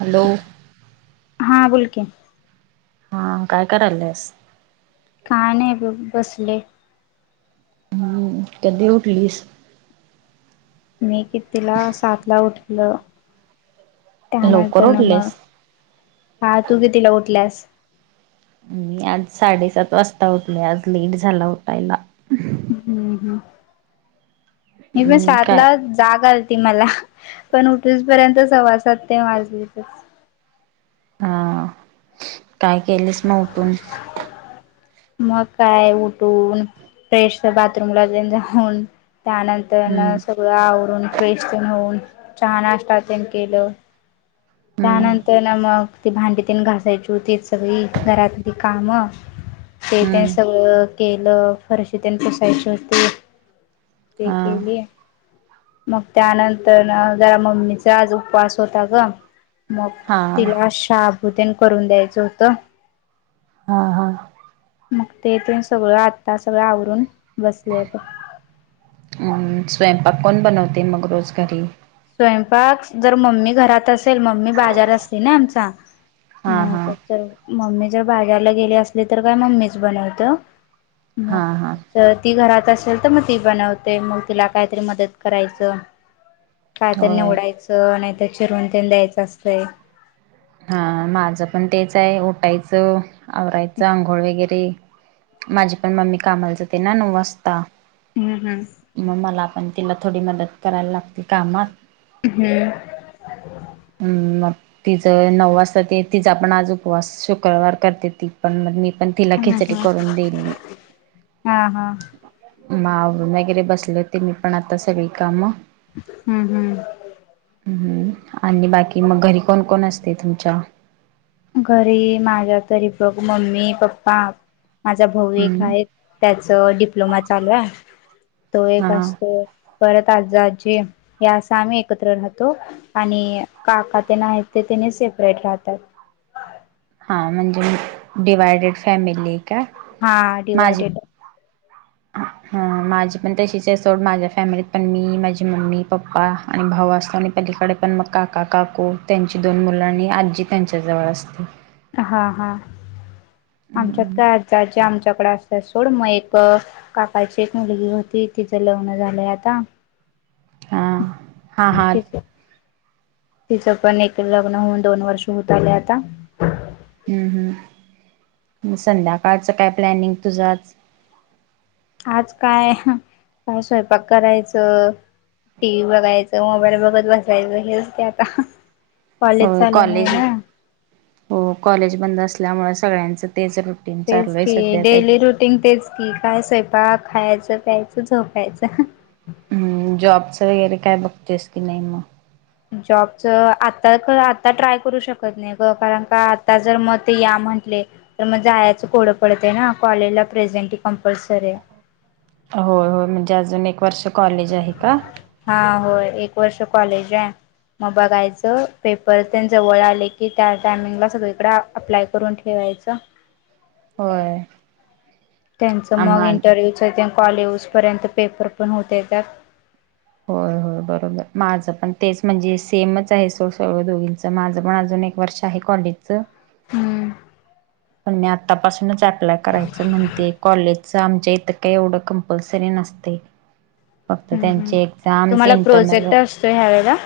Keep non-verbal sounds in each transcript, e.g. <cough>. Hello हा बोलकी हा काय करायस का नाही बसले हम कध उठलीस मी कितीिला सात ला उठलं त्याणारथ लवकर ना मग उठलेस हा तू कितीिला उठल्यास मी आज साडेसात वाजता उठले आज लेट झाला उटायला हे प हम्म साात काय ला जागा मला पण उठून पर्यंत सवासात ते वाजली हा काय केलेस ना उठून मग काय उठून फ्रेश बाथरूम लान जाऊन त्यानंतर हम्म सगळं आवरून फ्रेशन होऊन छान असतातात केलं हम्म त्यानंतर ना मग ती भांडीत घासायची ते सगळी घरातली कामं तेथ हम्म सगळं केलं फरशी त्यांनी पसायची होती ते हा केली मग त्यानंतर जरा मम्मीचा आज उपवास होता ग मग हा तिला शाभूतेन करून द्यायचं होतं हा हा मग तेथ सगळं आता सगळं आवरून बसलेय अम स्वयंपाक कोण बनवते मग रोज घरी ् असल मम्मी बाजार असते ना आमचा हा हा मग च मम्मी जर बाजारला गेली असली तर काय मम्मीच बनवत मग हा हा च ती घरात असेल तर मग ती बनवते मग तिला काहीतरी मदत करायचं कायत नि होय उडायचं नाहीतर चिरून ते द्यायचं असतंय हा माझं पण तेच आहे उठायचं आवरायचं आंघोळ वगैरे माझी पण मम्मी कामालच ते ना नऊ वाजता हम्म हम्म. मग मला पण तिला थोडी मदत करायला लागतील कामात हम्म हम् मग तिचं नऊ वाजता ते तिचा आपण आज उपवास शुक्रवार करते ती पण मग मी पण तिला हम्म खिचडी हम्म करून देईली हा हा. मावरून वगैरे बसले होते मी पण आता सगळी कामं हम्म हम्म हम्म आणि बाकी मग घरी कोण कोण असते तुमच्या घरी माझ्या तरी बघ मम्मी पप्पा माझा भाऊ एक आहे त्याच डिप्लोमा चालू आहे तो एक हां असतो परत आज आजी या अस आम्ही एकत्र राहतो आणि काका ते ना आहेत ते सपरेट राहतात हां म्हणजे डिवायडेड फॅमिली का हा डीवायडेड ह हा माझी पण तशीच आहे सोड माझ्या फॅमिलीत पण मी माझी मम्मी पप्पा आणि भाऊ असतो आणि पलीकडे पण मग काका काकू त्यांची दोन मुलं आणि आजी त्यांच्या जवळ असते हा हा आमच्यात हम्म काय आ आम चकड असत सोड मग एक काकाची एक मुलगी होती तिचं लग्न झालंय आता हा हा हा तिच तिचं पण एक लग्न होऊन, दोन वर्ष होत आले आता. हम्म! संध्याकाळचं काय प्लॅनिंग तुझं आज? आज काय काय, स्वयंपाक करायचं? टी व्ही ब बघायचं, मोबाईल बघत बसायचं हेच कि, आता. कॉलेज होय चालू, नाहीय कॉलेज ना? हो कॉलेज बंद असल्यामुळे सगळ्यांच तेच की डेली रुटीन तेच की, काय स्वयंपाक खायचं . प्यायचं झोपायच. हम्म जॉबचं वगैरे काय बघतेस, की नाही मग? जॉबच आता आता ट्राय करू शकत, ना ही ग कारण का का आता जर मत या मह मग जायचं कोड पडतयं ना कॉलेजला प्रेझेंट कंपल्सरी ये. हो हो म्हणजे, अजून एक वर्ष कॉलेज. आहे का हा होय. एक वर्ष कॉलेज आहे. मग बघायचं पेपर तेन जवळी, आले की त्या टायमिंगला सगळीकडे अप्लाय करून ठेवा <unintelligible> होय. त्यांचं मग आम्हा इंटरव्ह्यूच कॉलेवज पर्यंत पेपर पण होत, येतात. होय. हो बरोबर माझं पण तेच म्हणजे, सेमच आहे. सर्व दोघींच माझं पण अजून एक वर्ष आहे. कॉलेज चं. हम्म पण मी आतापासूनच अप्लाय करायचं, म्हणते कॉलेज <unintelligible> आमच्या इथं, काही एवढं कंपलसरी नसतंय. फक्त हम्म हम्म त्यांचे एक्झाम्स तुम्हाला इंटरनल प्रोजेक्ट असतो ह्यावेेळेला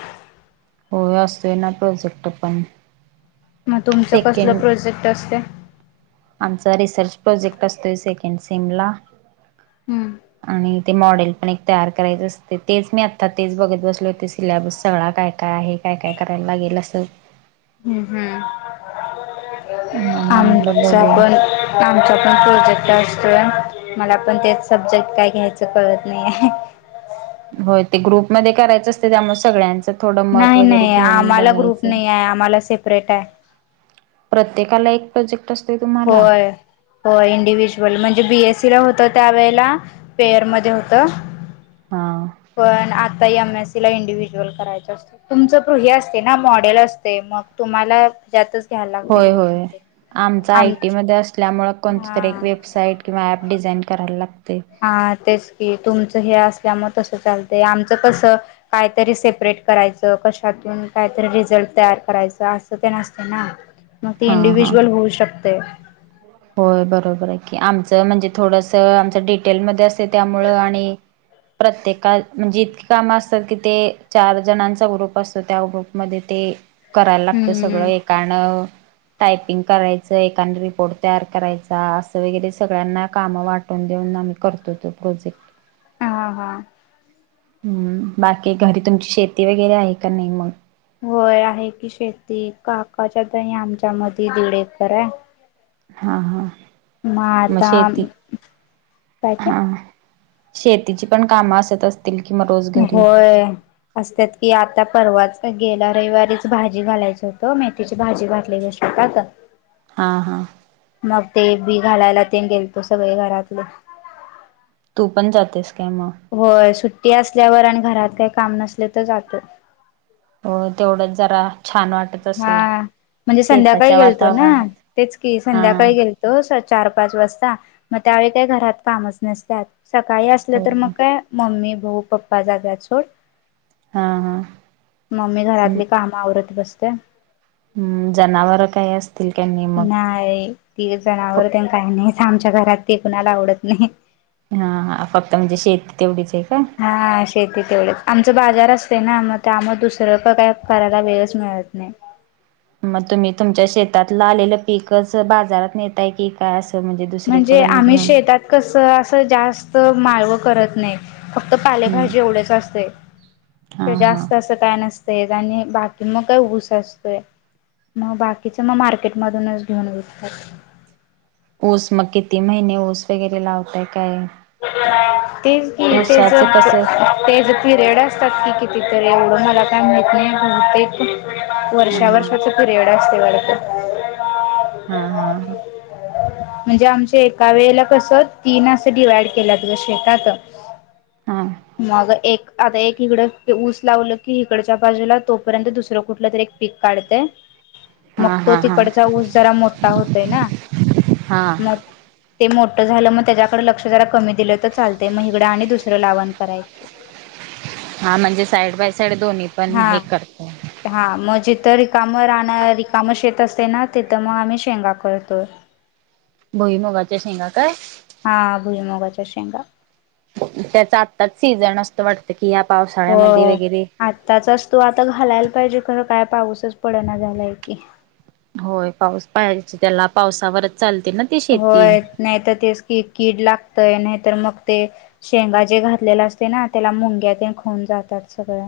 होय, असते ना प्रोजेक्ट पण. मग तुमचं कसलं सेकंड प्रोजेक्ट असतयं? आमचा रिसर्च प्रोजेक्ट असतोय, सेकंड सिम ला हम्म आणि ते मॉडेल पण एक तयार करायचं असतयं. तेच मी आत्ता तेच बघत बसलो होते. सिलेबस सगळा काय काय आहे? काय काय करायला, लागेल असं? हम्म हम्म! मग म्हटलं आमच्या बघूया पण आमच्या प्रोजेक्ट <unintelligible> मला पण, तेच सब्जेक्ट काय घ्यायचं, कळत नाही आहे? होय, ते ग्रुपमध्ये करायचं असतयं, त्यामुळे सगळ्यांचं थोडं मत नाही वगैरे नाही घेऊन आम्हाला ग्रुप बघायचं. नाही आहे आम्हाला सेपरेट आहे प्रत्येकाला एक प्रोजेक्ट असतोय तुम्हाला होय होय, इंडिव्हज्युअल म्हणजे, बीएस <unintelligible> होत त्या वेळेला, पेअर मध्ये होतं, हा पण एम एसी ला इंडिव्हिज्युअल करायचंच, असत तुमचं प्रृहि असते ना मॉडेल असतो. मग तुम्हाला त्यातचं घ्यायला लागते. होय ग्रुप होय. मध्ये <unintelligible> आयटी मध्ये असल्यामुळे, कोणत तरी वेबसाईट किंवा ऍप डिझाईन करायला लागतं. हा तेच, की तुमच हे असल्यामुळे तसं चालतं, आमचं कस काय तरी सेपरेट करायचं कशातून काय? तर रिझल्ट तयार करायचा, असं ते असतं ना. मग ती हा हा इंडिव्हज्युअल होत, शकते. होय! बरोबर आहे. की आमचं म्हणजे, थोडस आमच डिटेल मध्ये असतो. त्यामुळ आणि प्रत्येका म्हणजे इतकी काम असतात. कि ते चार जणांचा ग्रुप असतो, त्या ग्रुपमध्ये ते करायला लागतं, सगळं हम्म एकानं टायपिंग करायचं एकानें रिपोर्ट तयार करायचा, असं वगैरे सगळ्यांना कामं वाटून देऊन आम्ही करतो. तो प्रोजेक्ट. ह हा हम्म! बाकी घरी तुमची शेती वगैरे, आहे का नाही मग? होय आहे की शेती काकाच्या दणी आमच्या मध दीड एकरे. हा हा म शेती काय ते हा. शेतीची पण कामं असत अस होय असतात कि आता परवाच गेला रविवारीच भाजी घालायचं होत मेथीची भाजी घातली ग शेतात. हा हा. मग ते बी घालायला ते गेलतो सगळे घरातले. तू पण जातेस. काय मग होय सुट्टी असल्यावर आणि घरात काही काम नसले त जातो. हो तेवढंच जरा छान वाटत असेल. हा म्हणजे संध्याकाळी शेताच्या गेलतो ना वातावरणात तेच की हा संध्याकाळी गेलतो स्व चार पाच वाजता मग त्यावेळी काही घरात कामच नसतात. सकाळी असलं हो तर मग काय मम्मी, भाऊ, पप्पा जातात सोड. हा हा मम्मी घरातली काम आवरत बसते. हम्म जनावर काय येस. नाय ती फ जनावर त्यां काही नाहीच आमच्या घरात. ते कुणाला आवडत नाही. हा फक्त म्हणजे शेती तेवढीच आहे का हा शेती तेवढंच. आमचं बाजार असते ना, म त्यामुळ दुसरं काय करायला वेळच मिळत नाय. म तुम्ही तुमच्या शेतातला आलेलं पीकच बाजारात नेताय की काय अस. म्हणजे आम्ही शेतात कस असं जास्त माळवं करत नाहीत. फक्त हम्म पालेभाजी एवढेच असतय हा किवा हा जास्त असं काय नसतय. आणि बाकी मग काय ऊस असतोय. मग बाकीच मग मार्केट मधूनच घेऊन घेततात. ऊस मग किती महिने ऊस वगैरे लावताय काय. ते कि ते ऊसाचं कसं ते पीरेड असतात कि ते तर एवढं मला काय माहित नाही बहूतेक हा वर्षा वर्षाच पिरियड असते वाडत. हा हा हा. म्हणजे आमच्या एका वेळेला कस तीन असं डिवाइड केल्यात ग शेतात. हा हा मग एक आता एक इकडं ऊस लावलं की इकडच्या बाजूला तोपर्यंत दुसरं कुठलं तरी एक पीक काढतंय. म हा हा तो हा हा तिकडचा ऊस जरा मोठा होतय ना हा म ते मोठ झालं मग त्याच्याकडे लक्ष जरा कमी दिलं त चालत म हिगड आणि दुसरंलावण करायचे. हा म्हणजे साईड बाय साईड दोन्ही पण हा हे करते. हा मजे तर रिकाम राहणार रिकाम शेत असते ना, तिथं मग आम्ही शेंगा करतो. भोईमुगाच्या शेंगा काय? हा भुईमूगाच्या शेंगा. त्याच आत्ताच सीझन असत वाटते. हो आत्ताचच तू आता घालायला पाहिजे खरं काय? पाऊसच पडना झालाय की. होय पाऊस पाहाजे त्याला पावसावरच चालते ना ती शेती. होय नाही तर तेच कि कीड लाग तय नाहीतर मग ते शेंगा जे घातलेला असते ना, त्याला मुंग्या ते खऊन जातात सगळ्या.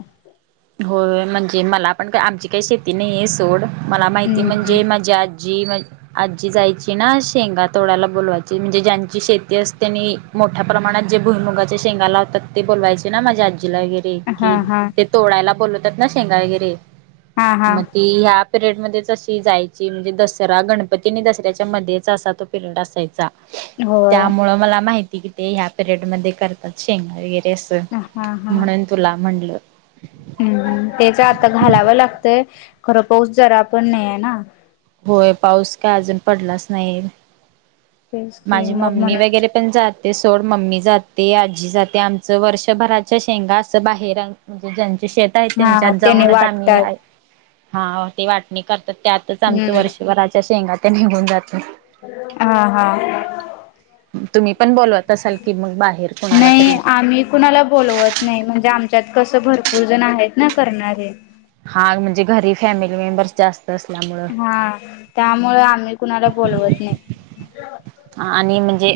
हो म्हणजे मला पण का आमची काही शेती नाहीय सोड. मला माहिती हम्म हम्म. म्हणजे माझी आजी माजी आजी जायची ना शेंगा तोड्याला बोलवायची म्हणजे ज्यांची शेती असतेनी मोठ्या प्रमाणात जे भुई मुगाच्या शेंगा लावतात ते बोलवायचे ना माझ्या आजीला वगैरे हा की हा ते तोडायला बोलवतात ना शेंगा वगिर हा हा मग ती पिरेड मध्येच अशी जायची म्हणजे दसरा गणपती आणि दसऱ्याच्या मध्येच असा तो पिरेयड असायचा होय त्यामुळ मला माहिती कि ते ह्या पिरियड मध्ये करतात शेंगा वैगरे ते हा हा. म्हणून तुला म्हटलं हम्म तेच आता घालावं लागतय खरं पाऊसच जरा पण नाही आहे ना होय पाऊस का अजून पडलाच नाही तेच की माझी मग मम्मी म्हणून वगैरे पण जात ते सोड मम्मी जाते आजी जाते आमचं वर्षभराच्या शेंगा असं बाहेर म्हणजे ज शेत आहे हा त्यांच्यात त्याने जाऊनच आम्ही वाटतात हा ते वाटणी करतात त्यातच आमचं हम्म. वर्षभराच्या शेंगा त्या निघून जातं हा हा तुम्ही पण बोलवत असाल की मग बाहेर कुणाला नाही तरी आम्ही कुणाला बोलवत नाही म्हणजे आम त्यात कसं भरपूर जण आहेत ना करणारे हा म्हणजे घरी फॅमिली मेंबर्स जास्त असल्यामुळं हा त्यामुळे आम्ही कुणाला बोलवत नाही ह आणि म्हणजे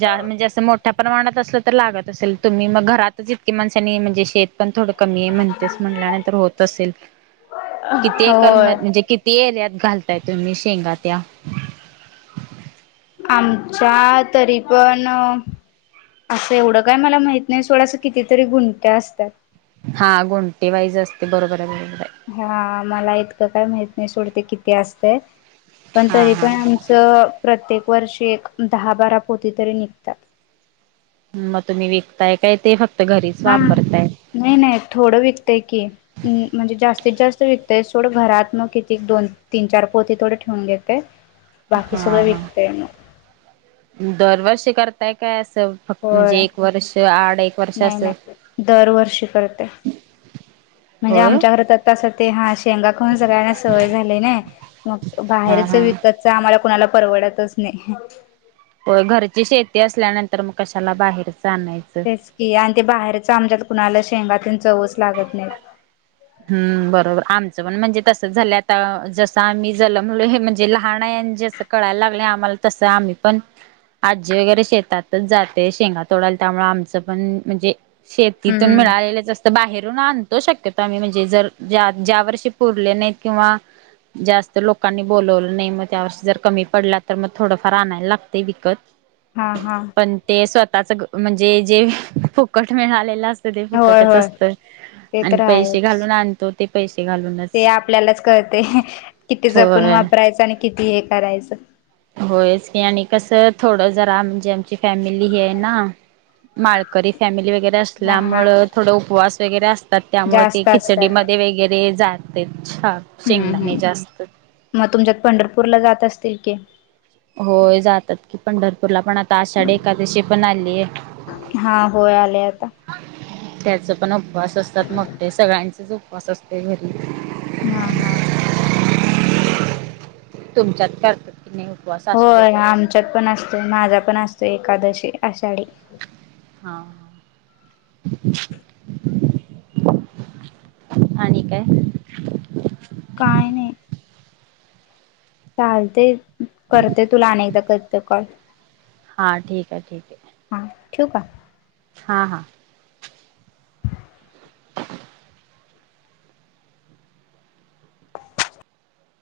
ज म्हणजे असं मोठा प्रमाणात असलं तर लागत असेल तुम्ही मग घरातच इतके माणसांनी म्हणजे शेत पण थोडं कमी आहे म्हणतेस म्हणल्यानंतर होत असेल किती एकर होय म्हणजे किती एरीयात घालताय तुम्ही शेंगा त्या आमच्या तरी पण असं एवढं काय मला माहित नाही सोडास कितीतरी गुंट्या असतात हा गोंटे वाईज असते बरोबर आहे आहे हा मला इत का काय माहत नाही सोडते किती असतय पण हा तरी पण हा आमचं प्रत्येक वर्षी एक दहा बारा पोती तरी निघतात मग तुम्ही विकताय काय ते फक्त घरीच हा वापरताय नाही नाही थोडं विकतंय की म्हणजे जास्त जास्तीत जास्त विकते थोडं घरात मग किती दोन तीन चार पोती थोड ठेवून घेते बाकी हा सगळं हा विकतय मग दरवर्षी करताय काय असं फक्त म्हणजे होय एक वर्ष आड एक वर्ष नाही असं नाही दरवर्षी करते म्हणजे होय आमच्या घर तर तसं ते हा शेंगा खून सगळ्यांना सवय झाली ना मग हा बाहेरच हा विकतच आम्हाला कुणाला परवडतच नाही हो घरची शेती असल्यानंतर मग कशाला बाहेर तेच की आणि ते बाहेरच आमच्यात कुणाला शेंगातून चवच लागत नाहीत हम्म बरोबर आमचं पण म्हणजे तस झालं आता जसं आम्ही जम हे म्हणजे लहान जस कळायला लागले आम्हाला तं आ पण आजी वगैरे शेतातच जाते शेंगा तोडायला त्यामु आमचं पण म्हणजे शेतीतून हम्म मिळालेलेच असत बाहेरून आणतो शक्यत म्हणजे जर ज्या वर्षी पुरले नाही किंवा जास्त लोकांनी बोलवलं नाही मग त्या वर्ष जर कमी पडला तर मग थोडंफार आणायला लागतं हा विकत हा पण ते स्वतःच म्हणजे जे फुकट मिळालेलं असत सध होय फुकटच होय असत ते आणि तर पैसे घालून आणतो ते पैसे ते घालूनच आपल्यालाच कळते किती जपून होय वापरायचं आणि किती हे करायचं होयच नाही आणि कसं थोडं जरा म्हणजे आमची फॅमिली ही आहे ना माळकरी फॅमिली व वगैरे हा हा असल्यामुळं थोडं उपवास वगैरे असतात त्यामुळ ते जास्त असतात खिचडीमध्ये वगैरे जाते छान हम्म शेंगदाणे जास्त हम्म मग तुमच्यात पंढरपूरला जात असतील की होय जातात की पंढरपूरला पण आता आषाढी एखकादशी पण आली आहे हा होय आले आता त्याचा पण उपवास असतात मग ते सगळ्यांचेच उपवास असते घरी हा हा तुमच्यात करत होय आमच्यात पण असतोय माझा पण असतो एकादशी आषाढी हा ठान का आहे काय नाही चालते करते तुला अनेकदा करते कॉल हा ठीक आहे ठीक आहे ठेव का हा हा आइदज्ञभ